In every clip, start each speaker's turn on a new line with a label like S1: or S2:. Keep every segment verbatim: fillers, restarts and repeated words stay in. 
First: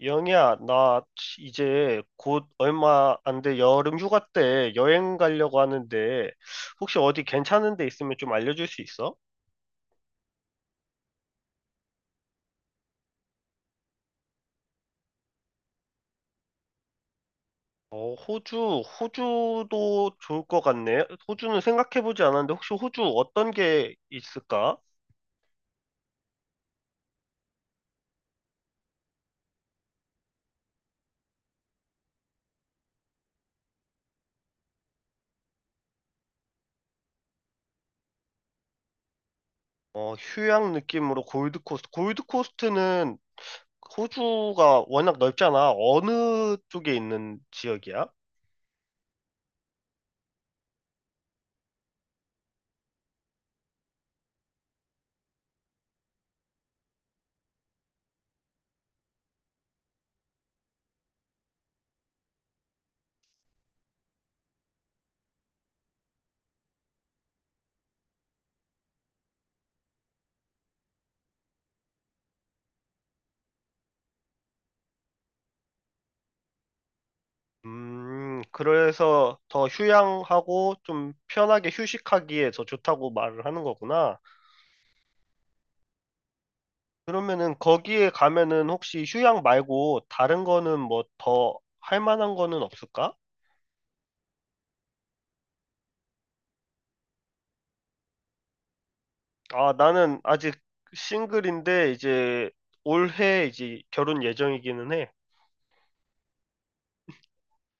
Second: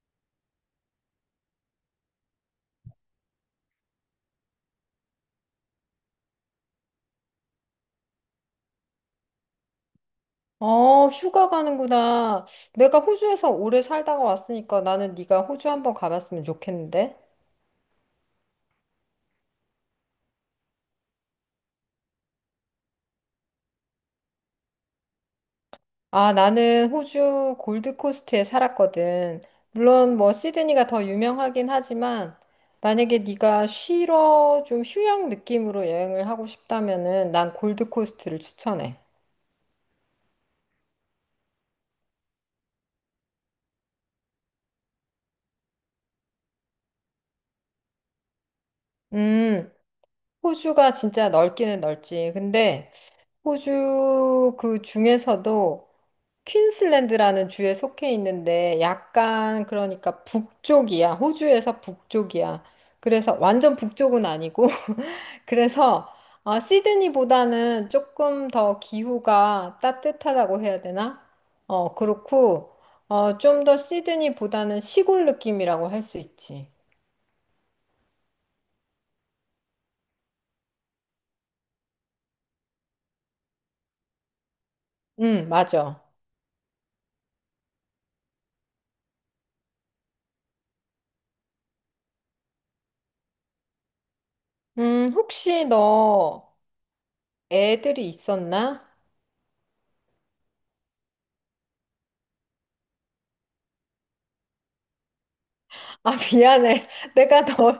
S1: 영희야, 나 이제 곧 얼마 안 돼 여름 휴가 때 여행 가려고 하는데 혹시 어디 괜찮은 데 있으면 좀 알려줄 수 있어?
S2: 어, 휴가 가는구나. 내가 호주에서 오래 살다가 왔으니까 나는 네가 호주 한번 가봤으면 좋겠는데.
S1: 어, 호주, 호주도 좋을 것 같네. 호주는 생각해보지 않았는데 혹시 호주 어떤 게 있을까?
S2: 아, 나는 호주 골드코스트에 살았거든. 물론 뭐 시드니가 더 유명하긴 하지만 만약에 네가 쉬러 좀 휴양 느낌으로 여행을 하고 싶다면은 난 골드코스트를 추천해.
S1: 어, 휴양 느낌으로 골드코스트. 골드코스트는 호주가 워낙 넓잖아. 어느 쪽에 있는 지역이야?
S2: 음, 호주가 진짜 넓기는 넓지. 근데 호주 그 중에서도 퀸슬랜드라는 주에 속해 있는데 약간 그러니까 북쪽이야. 호주에서 북쪽이야. 그래서 완전 북쪽은 아니고 그래서 어, 시드니보다는 조금 더 기후가 따뜻하다고 해야 되나? 어, 그렇고 어, 좀 더 시드니보다는 시골 느낌이라고 할 수 있지.
S1: 음, 그래서 더 휴양하고 좀 편하게 휴식하기에 더 좋다고 말을 하는 거구나.
S2: 응, 맞아.
S1: 그러면은 거기에 가면은 혹시 휴양 말고 다른 거는 뭐 더 할 만한 거는 없을까?
S2: 음, 혹시 너 애들이 있었나?
S1: 아, 나는 아직 싱글인데 이제 올해 이제 결혼 예정이기는 해.
S2: 아, 미안해. 내가 너,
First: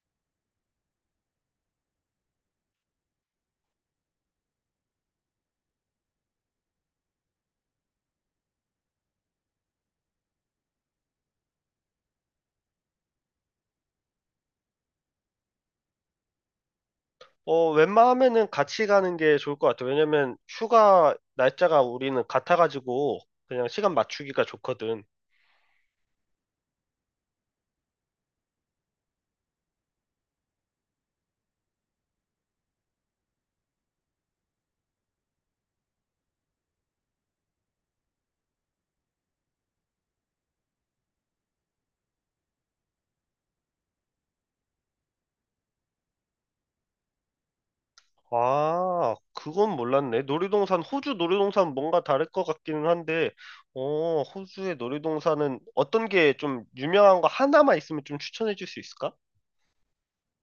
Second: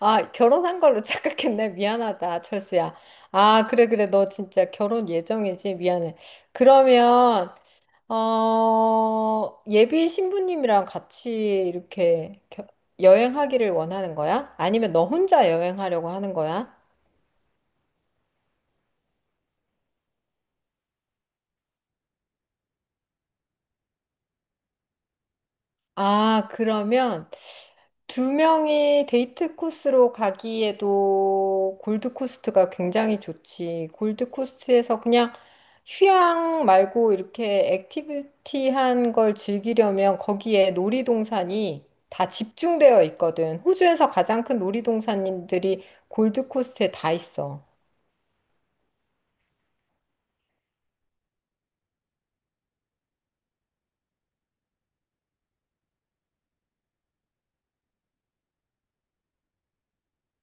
S2: 아, 결혼한 걸로 착각했네. 미안하다, 철수야. 아, 그래, 그래. 너 진짜 결혼 예정이지? 미안해. 그러면, 어, 예비 신부님이랑 같이 이렇게 겨- 여행하기를 원하는 거야? 아니면 너 혼자 여행하려고 하는 거야?
S1: 어, 웬만하면은 같이 가는 게 좋을 것 같아. 왜냐면 휴가 날짜가 우리는 같아가지고 그냥 시간 맞추기가 좋거든.
S2: 아, 그러면, 두 명이 데이트 코스로 가기에도 골드코스트가 굉장히 좋지. 골드코스트에서 그냥 휴양 말고 이렇게 액티비티한 걸 즐기려면 거기에 놀이동산이 다 집중되어 있거든. 호주에서 가장 큰 놀이동산들이 골드코스트에 다 있어.
S1: 아, 그건 몰랐네. 놀이동산, 호주 놀이동산 뭔가 다를 것 같기는 한데, 어, 호주의 놀이동산은 어떤 게 좀 유명한 거 하나만 있으면 좀 추천해 줄 수 있을까?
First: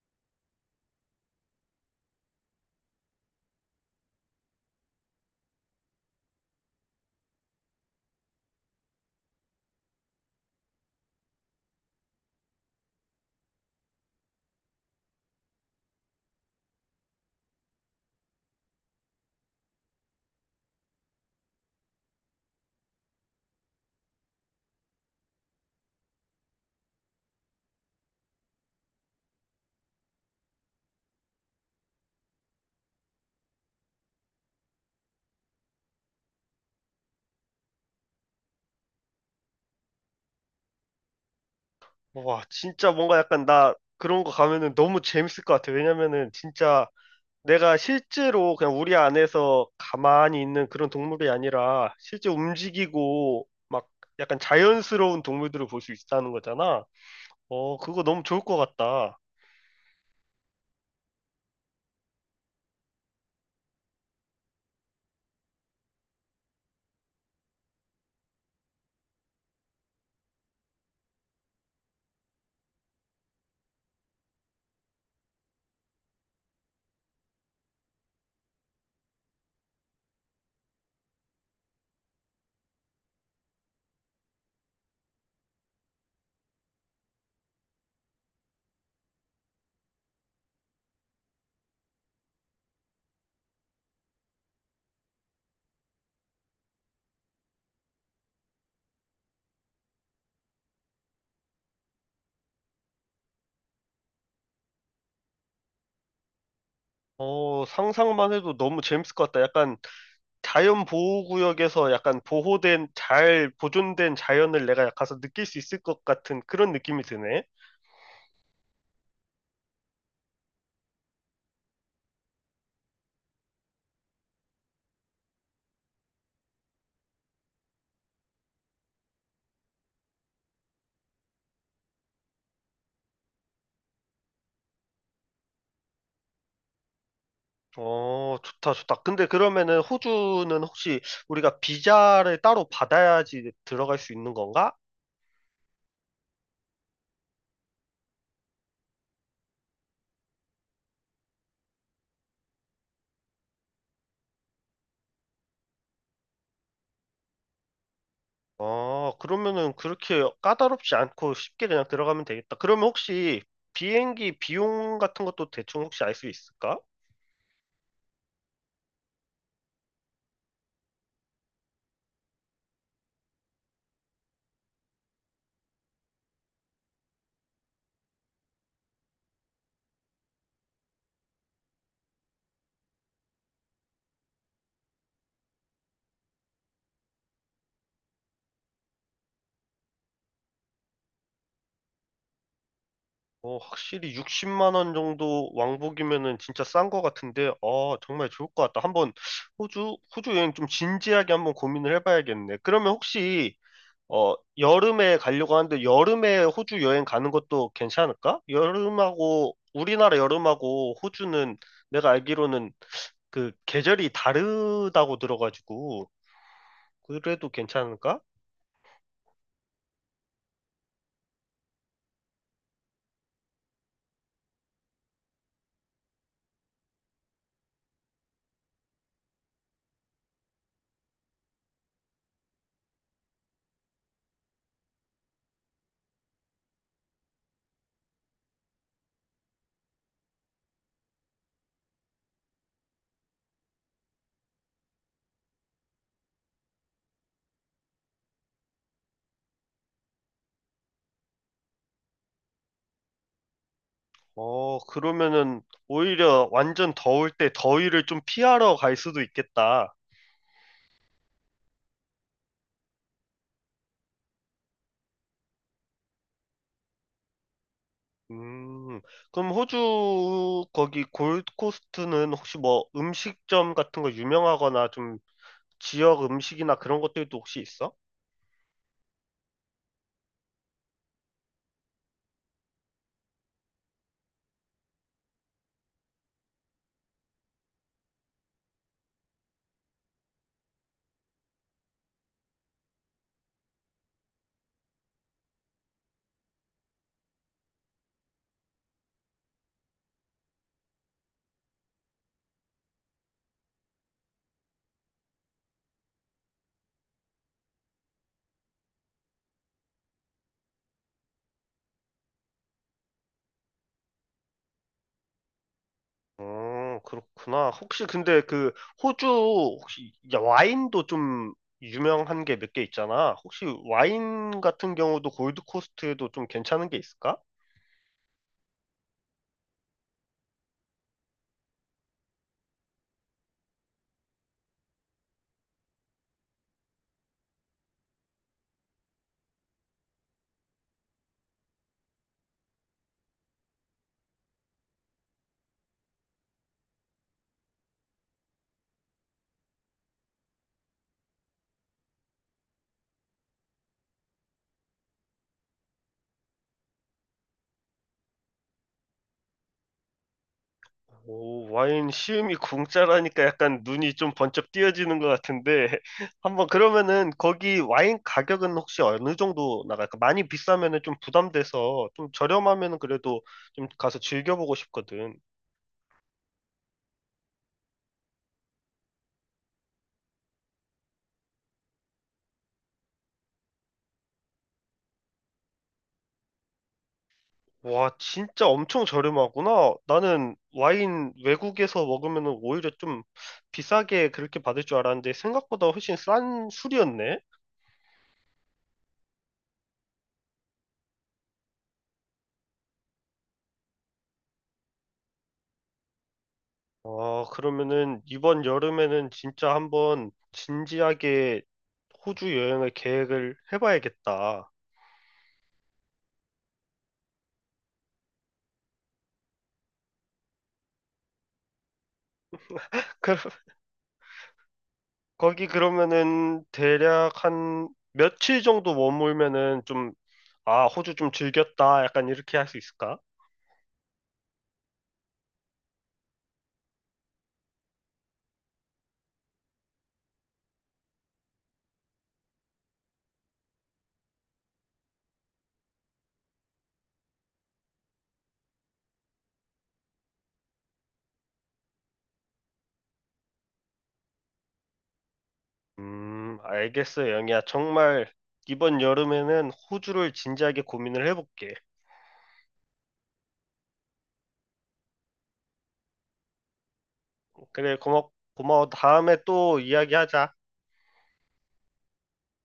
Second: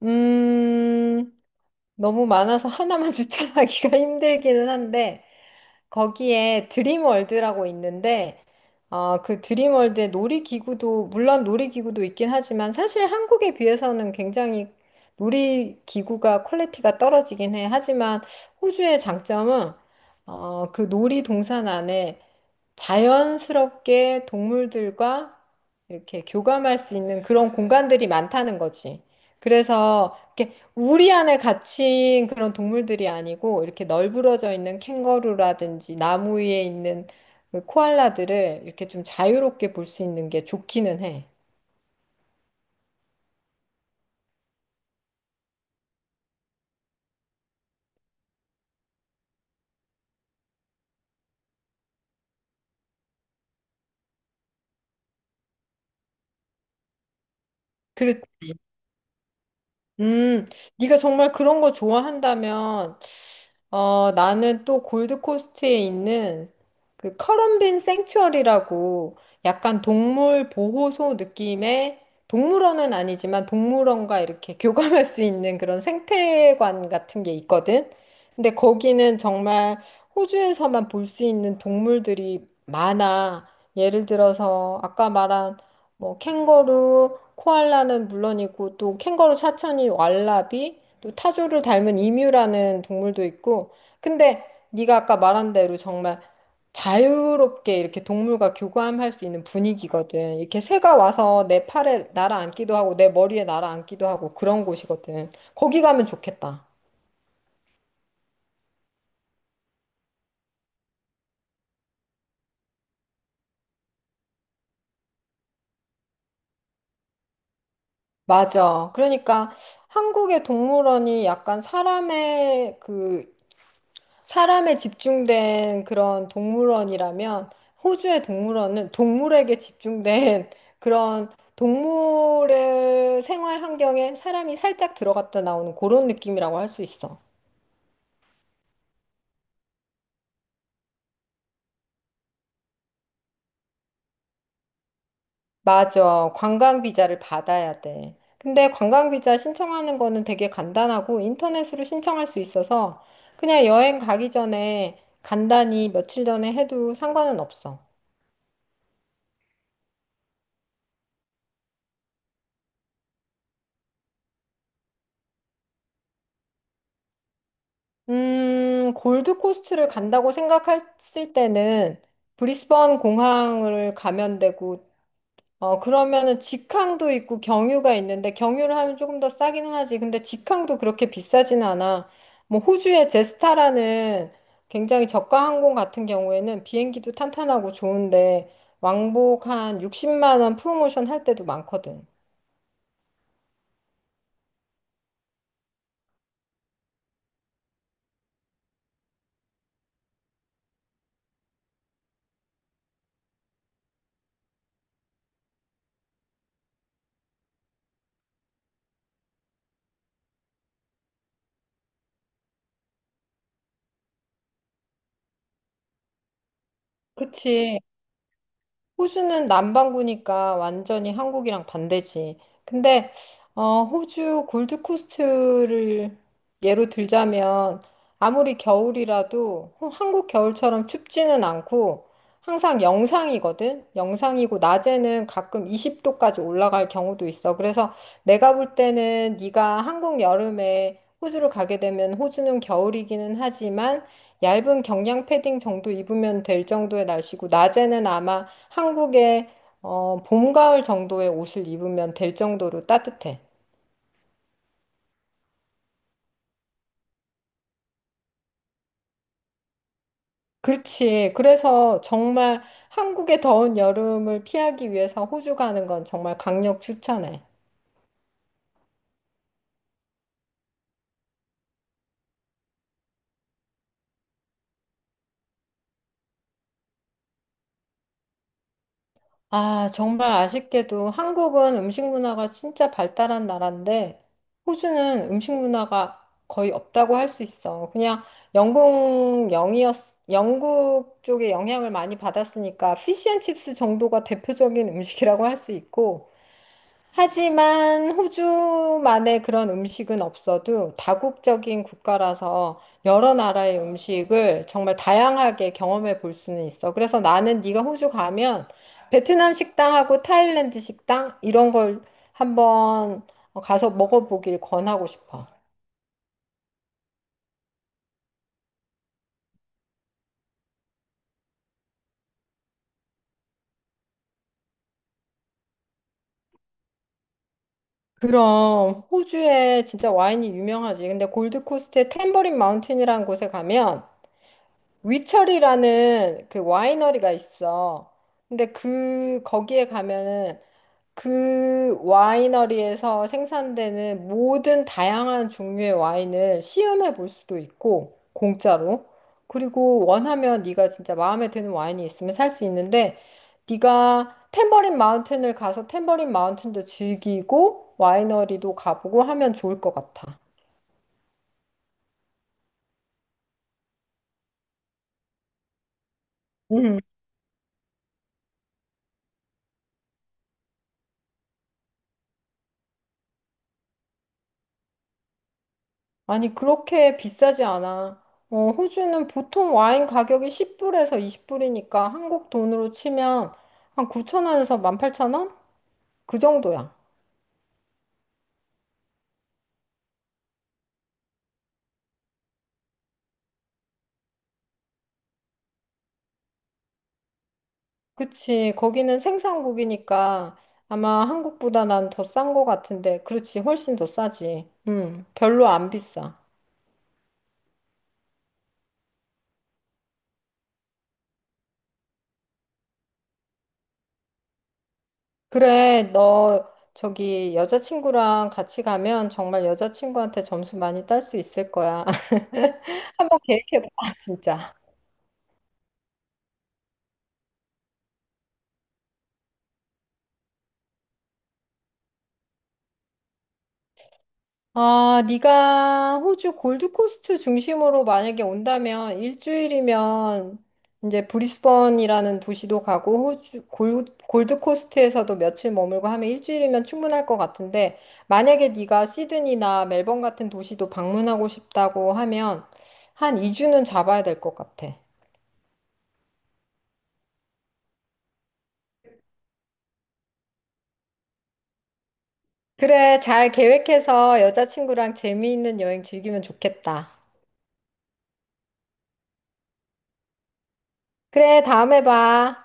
S2: 음, 너무 많아서 하나만 추천하기가 힘들기는 한데, 거기에 드림월드라고 있는데, 어, 그 드림월드의 놀이기구도, 물론 놀이기구도 있긴 하지만, 사실 한국에 비해서는 굉장히 놀이기구가 퀄리티가 떨어지긴 해. 하지만 호주의 장점은, 어, 그 놀이동산 안에 자연스럽게 동물들과 이렇게 교감할 수 있는 그런 공간들이 많다는 거지. 그래서 이렇게 우리 안에 갇힌 그런 동물들이 아니고 이렇게 널브러져 있는 캥거루라든지 나무 위에 있는 그 코알라들을 이렇게 좀 자유롭게 볼 수 있는 게 좋기는 해.
S1: 와, 진짜 뭔가 약간 나 그런 거 가면은 너무 재밌을 것 같아. 왜냐면은 진짜 내가 실제로 그냥 우리 안에서 가만히 있는 그런 동물이 아니라 실제 움직이고 막 약간 자연스러운 동물들을 볼 수 있다는 거잖아. 어, 그거
S2: 그래,
S1: 너무 좋을 것 같다.
S2: 음, 네가 정말 그런 거 좋아한다면 어, 나는 또 골드코스트에 있는 그 커럼빈 생츄어리라고 약간 동물 보호소 느낌의 동물원은 아니지만 동물원과 이렇게 교감할 수 있는 그런 생태관 같은 게 있거든. 근데 거기는 정말 호주에서만 볼 수 있는 동물들이 많아. 예를 들어서 아까 말한 뭐 캥거루, 코알라는 물론이고 또 캥거루 사천이 왈라비 또 타조를 닮은 이뮤라는 동물도 있고, 근데 네가 아까 말한 대로 정말 자유롭게 이렇게 동물과 교감할 수 있는 분위기거든. 이렇게 새가 와서 내 팔에 날아앉기도 하고, 내 머리에 날아앉기도 하고, 그런 곳이거든. 거기 가면 좋겠다.
S1: 어, 상상만 해도 너무 재밌을 것 같다. 약간 자연 보호구역에서 약간 보호된, 잘 보존된 자연을 내가 가서 느낄 수 있을 것 같은 그런 느낌이 드네.
S2: 맞아. 그러니까 한국의 동물원이 약간 사람의 그 사람에 집중된 그런 동물원이라면 호주의 동물원은 동물에게 집중된 그런 동물의 생활 환경에 사람이 살짝 들어갔다 나오는 그런 느낌이라고 할 수 있어.
S1: 어, 좋다, 좋다. 근데 그러면은 호주는 혹시 우리가 비자를 따로 받아야지 들어갈 수 있는 건가?
S2: 맞아. 관광 비자를 받아야 돼. 근데 관광 비자 신청하는 거는 되게 간단하고 인터넷으로 신청할 수 있어서 그냥 여행 가기 전에 간단히 며칠 전에 해도 상관은 없어.
S1: 어, 그러면은 그렇게 까다롭지 않고 쉽게 그냥 들어가면 되겠다. 그러면 혹시 비행기 비용 같은 것도 대충 혹시 알 수 있을까?
S2: 음, 골드코스트를 간다고 생각했을 때는 브리스번 공항을 가면 되고, 어, 그러면은 직항도 있고 경유가 있는데, 경유를 하면 조금 더 싸긴 하지. 근데 직항도 그렇게 비싸진 않아. 뭐, 호주의 제스타라는 굉장히 저가 항공 같은 경우에는 비행기도 탄탄하고 좋은데, 왕복 한 육십만 원 프로모션 할 때도 많거든.
S1: 어, 확실히 육십만 원 정도 왕복이면은 진짜 싼 거 같은데, 아, 정말 좋을 것 같다. 한번 호주, 호주 여행 좀 진지하게 한번 고민을 해봐야겠네. 그러면 혹시, 어, 여름에 가려고 하는데, 여름에 호주 여행 가는 것도 괜찮을까? 여름하고, 우리나라 여름하고 호주는 내가 알기로는 그 계절이 다르다고 들어가지고, 그래도
S2: 그치.
S1: 괜찮을까?
S2: 호주는 남반구니까 완전히 한국이랑 반대지. 근데 어, 호주 골드코스트를 예로 들자면 아무리 겨울이라도 호- 한국 겨울처럼 춥지는 않고 항상 영상이거든. 영상이고 낮에는 가끔 이십 도까지 올라갈 경우도 있어. 그래서 내가 볼 때는 네가 한국 여름에 호주를 가게 되면 호주는 겨울이기는 하지만 얇은 경량 패딩 정도 입으면 될 정도의 날씨고 낮에는 아마 한국의 어, 봄, 가을 정도의 옷을 입으면 될 정도로 따뜻해.
S1: 어, 그러면은 오히려 완전 더울 때 더위를 좀 피하러 갈 수도 있겠다.
S2: 그렇지. 그래서 정말 한국의 더운 여름을 피하기 위해서 호주 가는 건 정말 강력 추천해.
S1: 음, 그럼 호주 거기 골드코스트는 혹시 뭐 음식점 같은 거 유명하거나 좀 지역 음식이나 그런 것들도 혹시 있어?
S2: 아, 정말 아쉽게도 한국은 음식 문화가 진짜 발달한 나라인데 호주는 음식 문화가 거의 없다고 할 수 있어. 그냥 영국 영이었, 영국 쪽의 영향을 많이 받았으니까 피시앤칩스 정도가 대표적인 음식이라고 할 수 있고 하지만 호주만의 그런 음식은 없어도 다국적인 국가라서 여러 나라의 음식을 정말 다양하게 경험해 볼 수는 있어. 그래서 나는 네가 호주 가면 베트남 식당하고 타일랜드 식당 이런 걸 한번 가서 먹어보길 권하고 싶어.
S1: 어, 그렇구나. 혹시 근데 그 호주 혹시 야, 와인도 좀 유명한 게 몇 개 있잖아. 혹시 와인 같은 경우도 골드코스트에도 좀 괜찮은 게 있을까?
S2: 그럼 호주에 진짜 와인이 유명하지. 근데 골드코스트의 탬버린 마운틴이라는 곳에 가면 위철이라는 그 와이너리가 있어. 근데 그 거기에 가면은 그 와이너리에서 생산되는 모든 다양한 종류의 와인을 시음해 볼 수도 있고 공짜로. 그리고 원하면 네가 진짜 마음에 드는 와인이 있으면 살 수 있는데 네가 탬버린 마운틴을 가서 탬버린 마운틴도 즐기고 와이너리도 가보고 하면 좋을 것 같아.
S1: 오, 와인 시음이 공짜라니까 약간 눈이 좀 번쩍 띄어지는 것 같은데 한번 그러면은 거기 와인 가격은 혹시 어느 정도 나갈까? 많이 비싸면은 좀 부담돼서 좀 저렴하면은 그래도 좀 가서 즐겨보고 싶거든.
S2: 아니, 그렇게 비싸지 않아. 어, 호주는 보통 와인 가격이 십 불에서 이십 불이니까 한국 돈으로 치면 한 구천 원에서 만 팔천 원? 그 정도야.
S1: 와, 진짜 엄청 저렴하구나. 나는 와인 외국에서 먹으면은 오히려 좀 비싸게 그렇게 받을 줄 알았는데 생각보다 훨씬 싼 술이었네.
S2: 그치. 거기는 생산국이니까 아마 한국보다 난 더 싼 거 같은데. 그렇지. 훨씬 더 싸지. 음, 별로 안 비싸.
S1: 아, 그러면은 이번 여름에는 진짜 한번 진지하게 호주 여행을 계획을 해봐야겠다.
S2: 그래, 너 저기 여자친구랑 같이 가면 정말 여자친구한테 점수 많이 딸 수 있을 거야.
S1: 그,
S2: 한번 계획해봐, 진짜.
S1: 거기 그러면은 대략 한 며칠 정도 머물면은 좀, 아, 호주 좀 즐겼다. 약간 이렇게 할 수 있을까?
S2: 아, 네가 호주 골드코스트 중심으로 만약에 온다면 일주일이면 이제 브리스번이라는 도시도 가고 호주 골, 골드코스트에서도 며칠 머물고 하면 일주일이면 충분할 것 같은데 만약에 네가 시드니나 멜번 같은 도시도 방문하고 싶다고 하면 한 이 주는 잡아야 될 것 같아.
S1: 음, 알겠어, 영희야. 정말 이번 여름에는 호주를 진지하게 고민을 해볼게.
S2: 그래, 잘 계획해서 여자친구랑 재미있는 여행 즐기면 좋겠다.
S1: 그래, 고마, 고마워. 다음에 또 이야기하자.
S2: 그래, 다음에 봐.